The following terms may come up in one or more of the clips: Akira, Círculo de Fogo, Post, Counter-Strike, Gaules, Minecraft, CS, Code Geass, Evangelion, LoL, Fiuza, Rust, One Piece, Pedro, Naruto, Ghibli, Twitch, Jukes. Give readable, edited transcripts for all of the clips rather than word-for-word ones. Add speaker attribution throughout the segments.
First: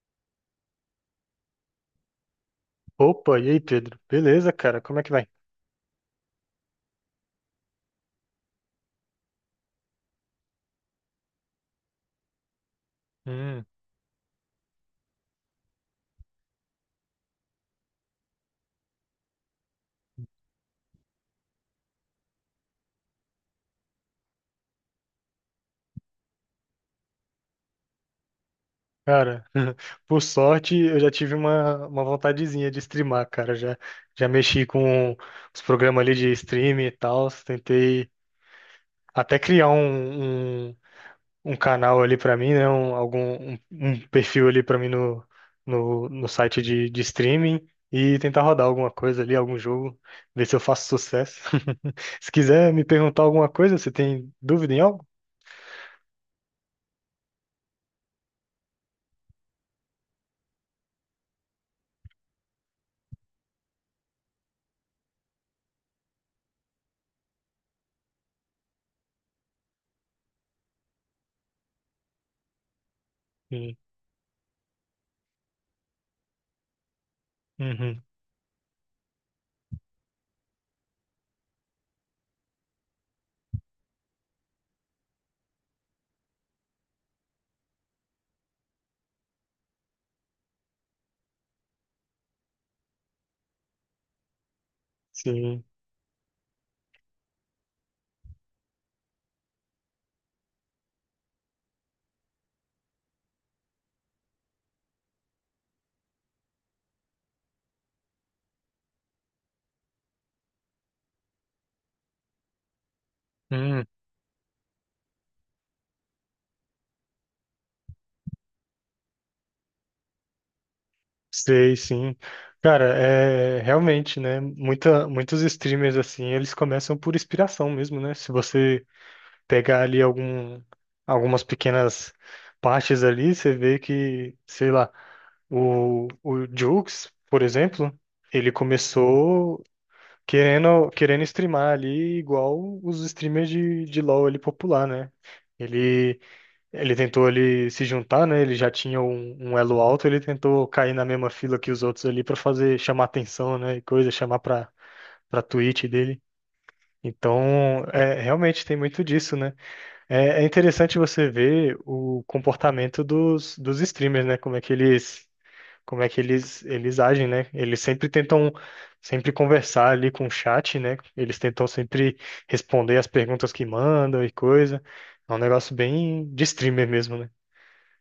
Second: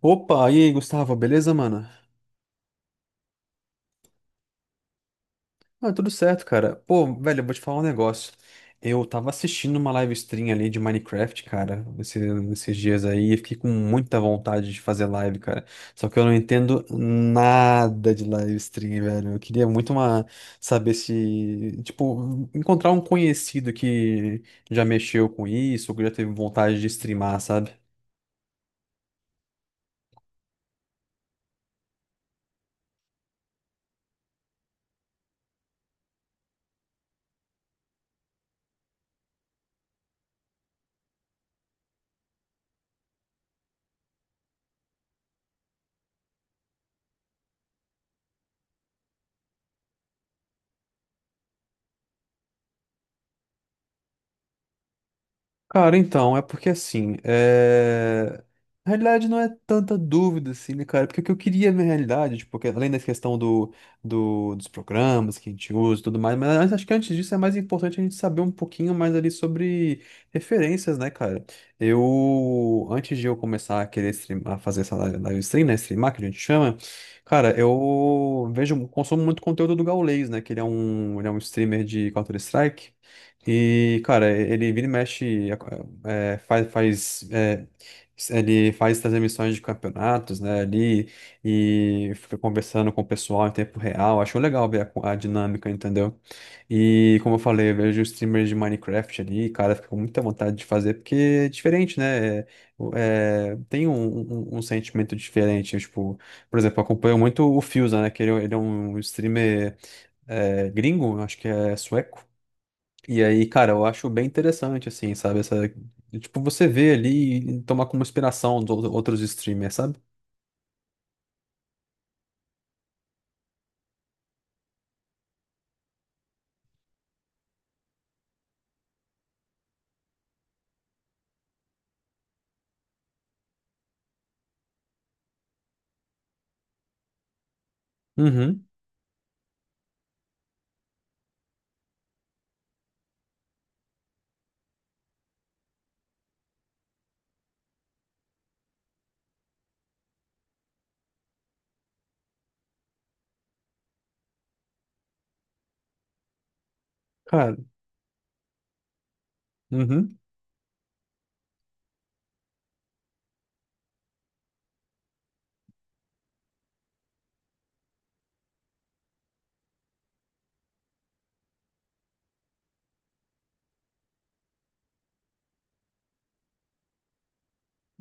Speaker 1: Opa, e aí, Gustavo, beleza, mano?
Speaker 2: Opa, e aí, Pedro? Beleza, cara? Como é que vai?
Speaker 1: Ah, tudo certo, cara. Pô, velho, eu vou te falar um negócio. Eu tava assistindo uma live stream ali de Minecraft, cara, esses dias aí, e fiquei
Speaker 2: Hum,
Speaker 1: com muita vontade de fazer live, cara. Só que eu não entendo nada de live stream, velho. Eu queria muito saber se, tipo, encontrar um conhecido que já mexeu com isso, ou que já teve vontade de streamar, sabe?
Speaker 2: cara, por sorte eu já tive uma vontadezinha de streamar, cara. Já, já mexi com os programas ali de streaming e tal. Tentei até criar um canal ali pra mim, né? Um perfil ali pra mim no site de streaming e tentar rodar alguma coisa ali, algum jogo, ver se eu faço sucesso. Se quiser me perguntar alguma coisa, você tem dúvida em algo?
Speaker 1: Cara, então, é porque assim, na realidade não é tanta dúvida assim, né, cara? Porque o que eu queria na realidade, tipo, além da questão do, dos programas que a gente usa e tudo mais, mas acho que antes disso é mais importante a gente saber um pouquinho mais ali sobre referências, né, cara? Eu, antes de eu
Speaker 2: Sim.
Speaker 1: começar a querer streamar, a fazer essa live stream, né, streamar, que a gente chama, cara,
Speaker 2: Uhum.
Speaker 1: eu vejo, consumo muito conteúdo do Gaules, né, que ele é um streamer de Counter-Strike. E, cara, ele vira e mexe, faz, ele faz essas emissões de campeonatos, né, ali, e fica conversando com o pessoal em tempo real. Acho legal ver a
Speaker 2: Sim.
Speaker 1: dinâmica, entendeu? E, como eu falei, eu vejo streamers de Minecraft ali, cara, fico com muita vontade de fazer, porque é diferente, né? Tem um, um sentimento diferente, tipo, por exemplo, eu acompanho muito o Fiuza, né, que ele é um streamer gringo, acho que é sueco. E aí, cara, eu
Speaker 2: Hum,
Speaker 1: acho bem interessante, assim, sabe? Essa, tipo, você vê ali e tomar como inspiração dos outros streamers, sabe?
Speaker 2: sei, sim. Cara, é realmente, né? Muita, muitos streamers assim, eles começam por inspiração mesmo, né? Se você pegar ali algum, algumas pequenas partes ali, você vê que, sei lá, o Jukes, por exemplo, ele
Speaker 1: Uhum,
Speaker 2: começou querendo streamar ali igual os streamers de LoL ali popular, né? Ele, ele tentou ali se juntar, né? Ele já tinha um elo alto, ele tentou cair na mesma fila que os outros ali para fazer chamar atenção, né? E coisa, chamar para Twitch dele.
Speaker 1: cara.
Speaker 2: Então, é, realmente tem muito disso, né?
Speaker 1: Uhum.
Speaker 2: É, é interessante você ver o comportamento dos streamers, né? Como é que eles, como é que eles agem, né? Eles sempre tentam sempre conversar ali com o chat, né? Eles tentam sempre responder as perguntas que mandam e coisa. É um negócio bem de streamer mesmo, né?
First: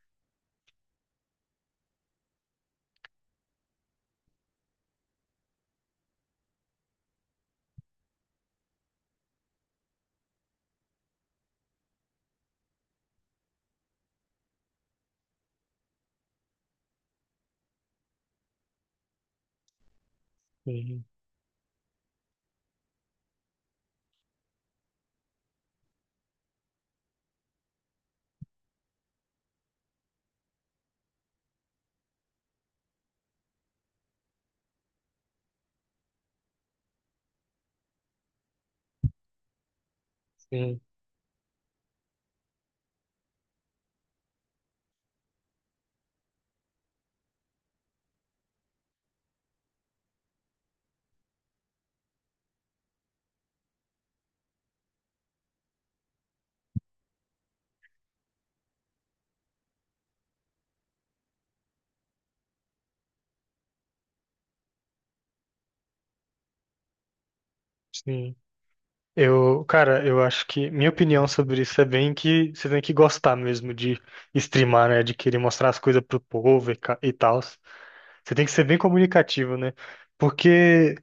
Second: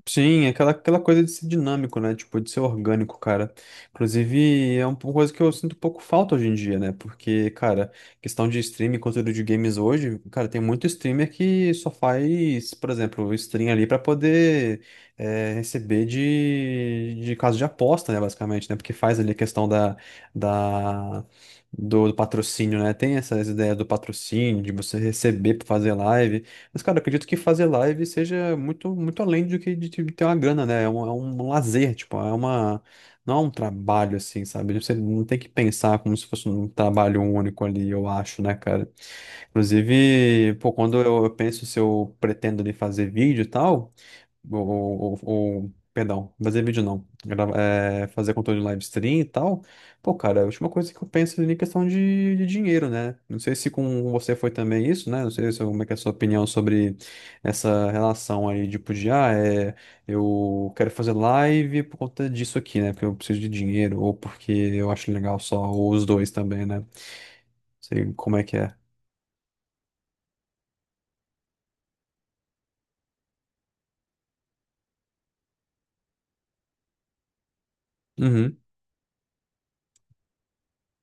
Speaker 1: Sim, é aquela coisa de ser dinâmico, né? Tipo, de ser orgânico, cara. Inclusive, é uma coisa que eu sinto um pouco falta hoje em dia, né? Porque, cara, questão de streaming, conteúdo de games hoje, cara, tem muito streamer que só faz, por exemplo, stream ali pra poder receber de caso de aposta, né? Basicamente, né? Porque faz ali a questão
Speaker 2: Sim,
Speaker 1: da, do patrocínio, né? Tem essas ideias do patrocínio, de você receber pra fazer live. Mas, cara, acredito que fazer live seja muito, muito além do que de ter uma grana, né? É um lazer, tipo, é uma. Não é um trabalho, assim, sabe? Você não tem que pensar como se fosse um trabalho único ali, eu acho, né, cara? Inclusive, pô,
Speaker 2: sim,
Speaker 1: quando eu penso se eu pretendo ali fazer vídeo e tal. Perdão, fazer vídeo não. Fazer conteúdo em live stream e tal. Pô, cara, a última coisa que eu penso ali é questão de dinheiro, né? Não sei se com você foi também isso, né? Não sei se, como é que é a sua opinião sobre essa relação aí, tipo, de, eu quero fazer live por conta disso aqui, né? Porque eu preciso de dinheiro, ou porque eu acho legal só, ou os dois também, né? Não sei
Speaker 2: sim.
Speaker 1: como é que é.
Speaker 2: Eu, cara, eu acho que minha opinião sobre isso é bem que você tem que gostar mesmo de streamar, né? De querer mostrar as coisas pro povo e, e tal. Você tem que
Speaker 1: Uhum.
Speaker 2: ser bem comunicativo, né? Porque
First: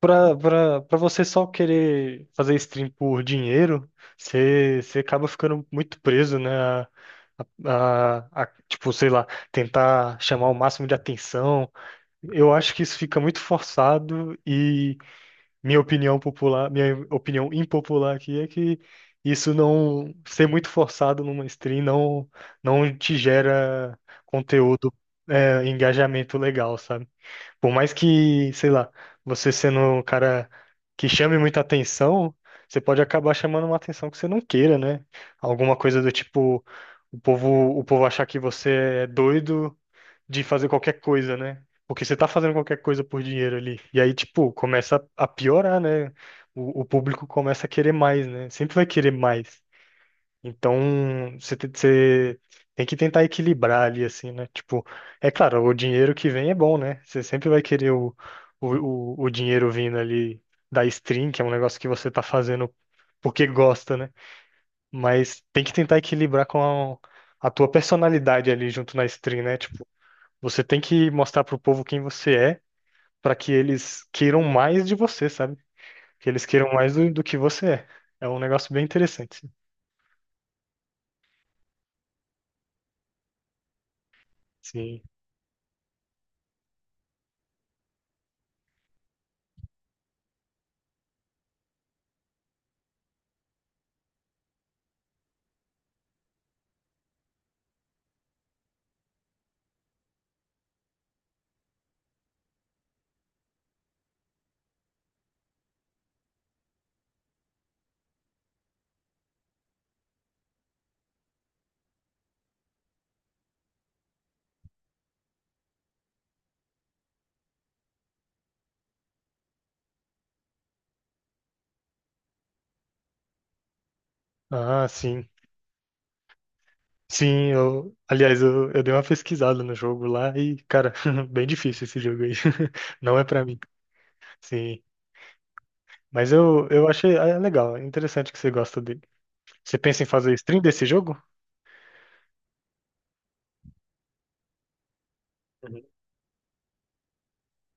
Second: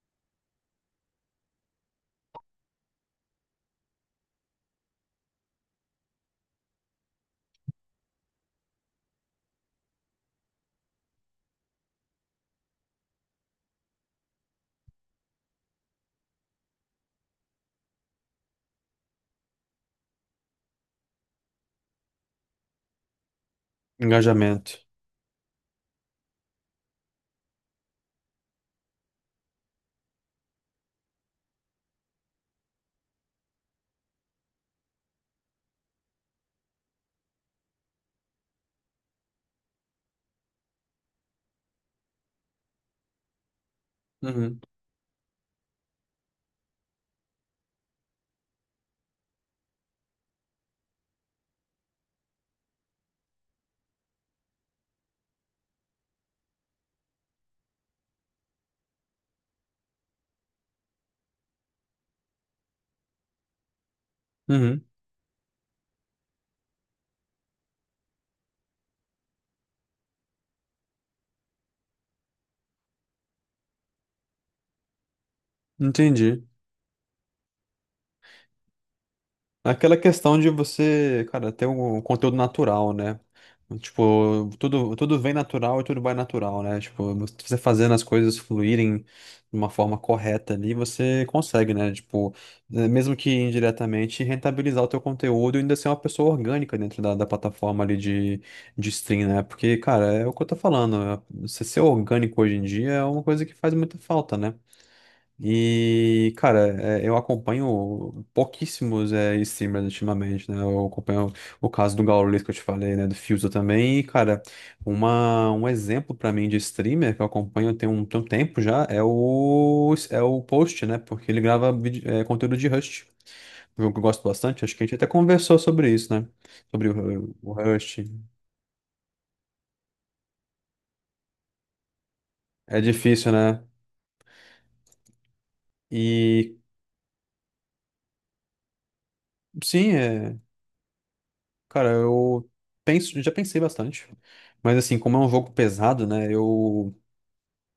Speaker 2: para você só querer fazer stream por dinheiro, você acaba ficando muito preso, né? A, tipo, sei lá, tentar chamar o máximo de atenção. Eu acho que isso fica muito forçado e minha opinião popular, minha opinião impopular aqui é que isso não ser muito forçado numa stream não te gera
Speaker 1: Engajamento.
Speaker 2: conteúdo, é, engajamento legal, sabe? Por mais que, sei lá, você sendo um cara que chame muita atenção, você pode acabar chamando uma atenção que você não queira, né? Alguma coisa do tipo, o povo achar que você é doido de fazer qualquer coisa, né? Porque você tá fazendo qualquer coisa por dinheiro ali. E aí, tipo,
Speaker 1: Uhum.
Speaker 2: começa a piorar, né? O público começa a querer mais, né? Sempre vai querer mais. Então, você tem que tentar equilibrar ali, assim, né? Tipo, é claro, o dinheiro que vem é bom, né? Você sempre vai querer o, o dinheiro vindo ali da stream, que é um negócio que você tá fazendo porque gosta, né?
Speaker 1: Uhum.
Speaker 2: Mas tem que tentar equilibrar com a tua personalidade ali junto na stream, né? Tipo, você tem que mostrar pro povo quem você é, pra que eles queiram mais de você, sabe? Que
Speaker 1: Entendi.
Speaker 2: eles queiram mais do que você é. É um negócio bem interessante.
Speaker 1: Aquela questão de você, cara, ter um conteúdo natural, né? Tipo, tudo,
Speaker 2: Sim.
Speaker 1: tudo vem natural e tudo vai natural, né? Tipo, você fazendo as coisas fluírem de uma forma correta ali, você consegue, né? Tipo, mesmo que indiretamente, rentabilizar o teu conteúdo e ainda ser uma pessoa orgânica dentro da plataforma ali de stream, né? Porque, cara, é o que eu tô falando. Você ser orgânico hoje em dia é uma coisa que faz muita falta, né? E, cara, eu acompanho pouquíssimos streamers ultimamente, né? Eu acompanho o caso do Gaules que eu te falei, né? Do Fuso também. E, cara, um exemplo pra mim de streamer que eu acompanho tem um tempo já é o Post, né? Porque ele grava conteúdo de Rust. Um jogo que eu gosto bastante. Acho que a
Speaker 2: Ah,
Speaker 1: gente até
Speaker 2: sim.
Speaker 1: conversou sobre isso, né? Sobre o,
Speaker 2: Sim,
Speaker 1: o
Speaker 2: eu,
Speaker 1: Rust.
Speaker 2: aliás, eu dei uma pesquisada no jogo lá e, cara, bem difícil esse jogo aí.
Speaker 1: É
Speaker 2: Não é
Speaker 1: difícil,
Speaker 2: pra mim.
Speaker 1: né?
Speaker 2: Sim, mas
Speaker 1: E
Speaker 2: eu achei ah, é legal, é interessante que você gosta dele. Você
Speaker 1: sim,
Speaker 2: pensa em fazer
Speaker 1: é.
Speaker 2: stream desse jogo?
Speaker 1: Cara, eu penso, já pensei bastante. Mas assim, como é um jogo
Speaker 2: Uhum.
Speaker 1: pesado, né? Eu,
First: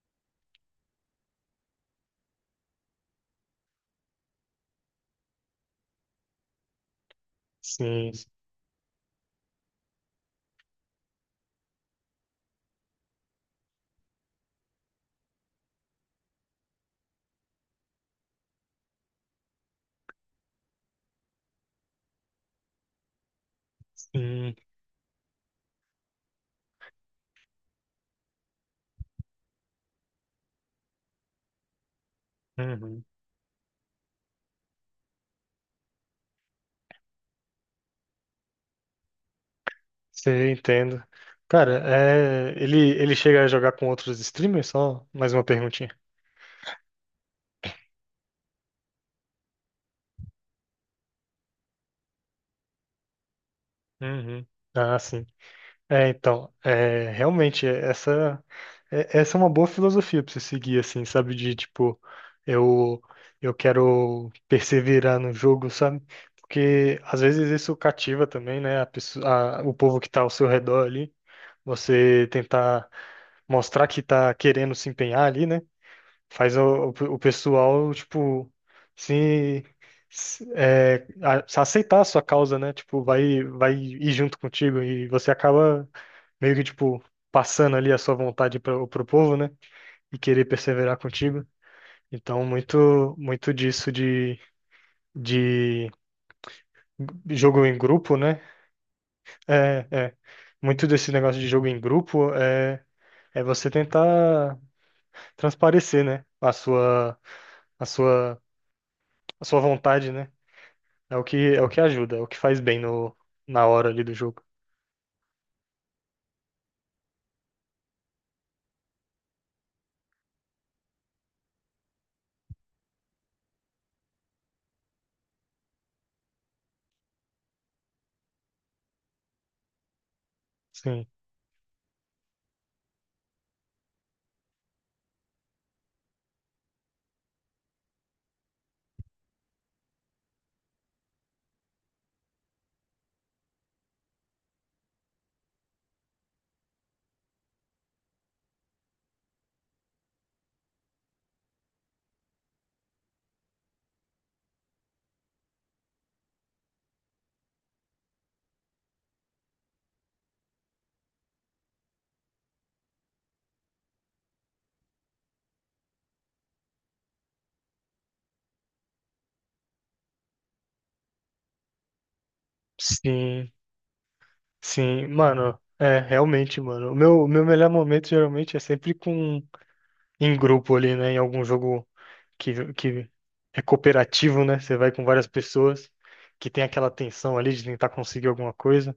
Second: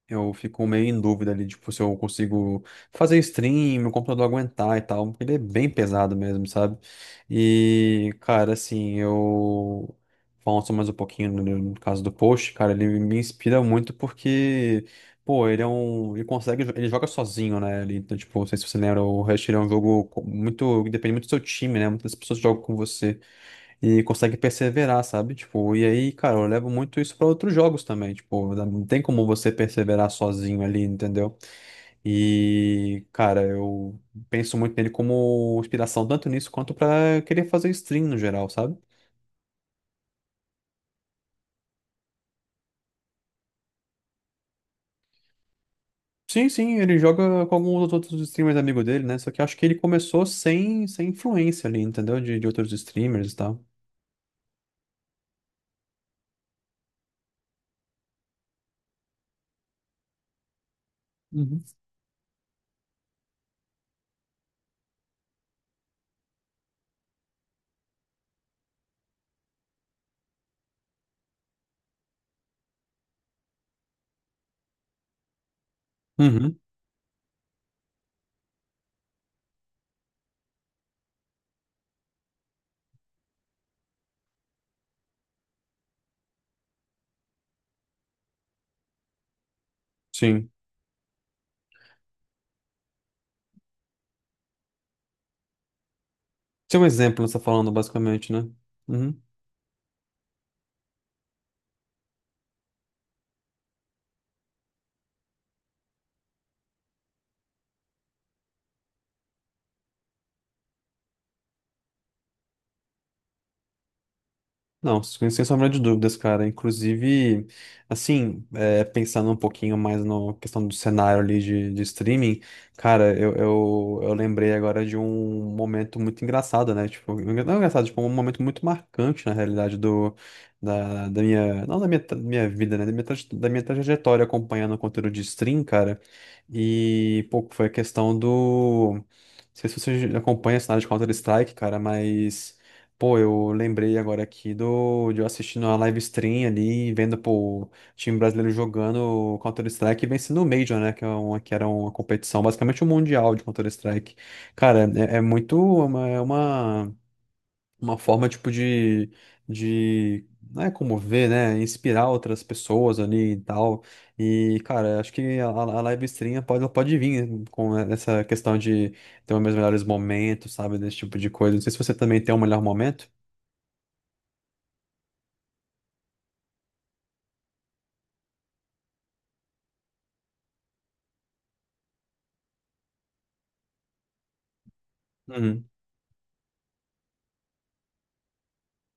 Speaker 1: eu fico meio em dúvida ali, tipo, se eu consigo fazer stream, meu computador aguentar e tal. Porque ele é bem pesado mesmo, sabe?
Speaker 2: Sim,
Speaker 1: E, cara, assim, eu falando só mais um pouquinho no caso do Post, cara, ele me inspira muito porque, pô, ele é um. Ele consegue, ele joga sozinho, né? Ele, então, tipo, não sei se você lembra, o Rush ele é um jogo muito que depende muito do seu time, né? Muitas pessoas jogam com você e consegue
Speaker 2: sim.
Speaker 1: perseverar, sabe? Tipo, e aí, cara, eu levo muito isso para outros jogos também, tipo, não tem como você perseverar sozinho ali, entendeu?
Speaker 2: Uhum.
Speaker 1: E, cara, eu penso muito nele como inspiração, tanto nisso quanto para querer fazer stream no geral, sabe?
Speaker 2: Você entendo. Cara, é, ele chega a jogar com outros streamers? Só mais uma perguntinha.
Speaker 1: Sim, sim, ele joga com alguns dos outros streamers amigos dele, né? Só que eu acho que ele começou sem influência ali, entendeu? De outros streamers e tal.
Speaker 2: Uhum. Ah, sim. É, então, é, realmente, essa é uma boa filosofia pra você seguir, assim, sabe? De,
Speaker 1: Uhum.
Speaker 2: tipo, eu, eu quero perseverar no jogo, sabe? Porque, às vezes, isso cativa também, né? A pessoa, o povo que tá ao seu redor ali. Você tentar mostrar que tá querendo se empenhar ali, né? Faz
Speaker 1: Uhum,
Speaker 2: o pessoal, tipo, se... se aceitar a sua causa, né? Tipo, vai, vai ir junto contigo e você acaba meio que, tipo, passando ali a sua vontade para o povo, né? E querer
Speaker 1: sim.
Speaker 2: perseverar contigo. Então, muito disso de
Speaker 1: Tem um exemplo, você tá
Speaker 2: jogo
Speaker 1: falando,
Speaker 2: em grupo,
Speaker 1: basicamente,
Speaker 2: né?
Speaker 1: né? Uhum.
Speaker 2: É, é. Muito desse negócio de jogo em grupo é, é você tentar transparecer, né? A sua, a sua vontade, né? É o que ajuda, é o que faz bem no, na hora ali do jogo.
Speaker 1: Não, sem sombra de dúvidas, cara. Inclusive, assim, pensando um pouquinho mais na questão do cenário ali de streaming, cara, eu lembrei agora de um momento muito engraçado, né? Tipo, não é engraçado, tipo, é um momento muito marcante, na realidade, do,
Speaker 2: Sim,
Speaker 1: da, da minha, não da minha, da minha vida, né? Da minha trajetória acompanhando o conteúdo de stream, cara. E, pô, foi a questão do. Não sei se você acompanha a cenário de Counter-Strike, cara, mas. Pô, eu lembrei agora aqui de eu assistindo a live stream ali, vendo pô, o time brasileiro jogando Counter-Strike e vencendo o Major, né? Que era uma competição, basicamente um mundial de Counter-Strike. Cara, é muito uma forma, tipo, de, não é como ver né? Inspirar outras pessoas ali e tal. E, cara, acho que a live stream pode, ela pode vir com essa questão de ter os meus melhores momentos, sabe? Desse tipo de coisa. Não sei se você também tem um melhor momento.
Speaker 2: sim, sim, mano. É, realmente, mano. O meu melhor momento geralmente é sempre com em grupo ali, né? Em algum jogo que é cooperativo, né? Você vai com várias
Speaker 1: Uhum.
Speaker 2: pessoas que tem aquela tensão ali de tentar conseguir alguma coisa.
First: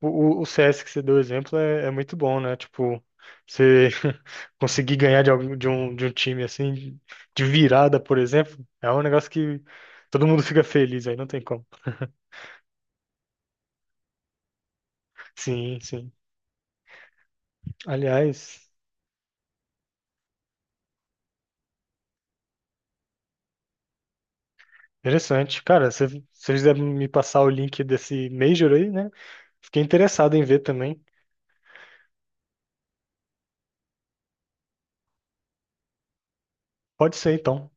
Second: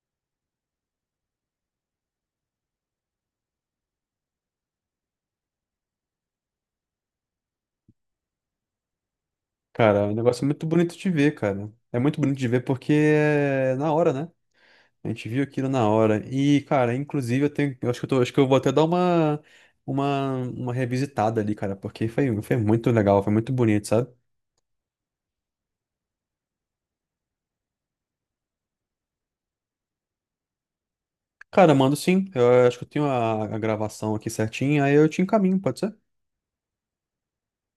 Speaker 2: O, o CS que você deu exemplo é, é muito bom, né? Tipo, você conseguir ganhar de, algum, de um time assim, de virada, por exemplo, é um negócio que
Speaker 1: Cara, é um
Speaker 2: todo mundo
Speaker 1: negócio
Speaker 2: fica
Speaker 1: muito bonito
Speaker 2: feliz
Speaker 1: de
Speaker 2: aí, não
Speaker 1: ver,
Speaker 2: tem como.
Speaker 1: cara. É muito bonito de ver porque é na hora, né? A gente viu aquilo
Speaker 2: Sim,
Speaker 1: na
Speaker 2: sim.
Speaker 1: hora. E, cara, inclusive eu acho que acho que eu vou até
Speaker 2: Aliás.
Speaker 1: dar uma uma revisitada ali, cara, porque foi muito legal, foi muito bonito, sabe?
Speaker 2: Interessante, cara. Se você quiser me passar o link desse Major aí, né? Fiquei interessado em ver também.
Speaker 1: Cara, mando sim. Eu acho que eu tenho a gravação aqui certinha, aí eu te encaminho, pode ser?
Speaker 2: Pode ser, então.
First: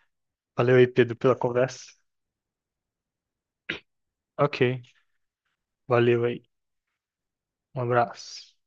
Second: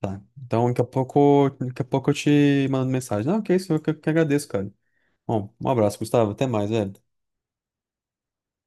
Speaker 1: Tá. Então,
Speaker 2: Valeu
Speaker 1: daqui a
Speaker 2: aí, Pedro, pela
Speaker 1: pouco, daqui
Speaker 2: conversa.
Speaker 1: a pouco eu te mando mensagem. Não, que isso, eu que agradeço, cara.
Speaker 2: Ok,
Speaker 1: Bom, um abraço,
Speaker 2: valeu
Speaker 1: Gustavo.
Speaker 2: aí.
Speaker 1: Até mais, velho.
Speaker 2: Um abraço.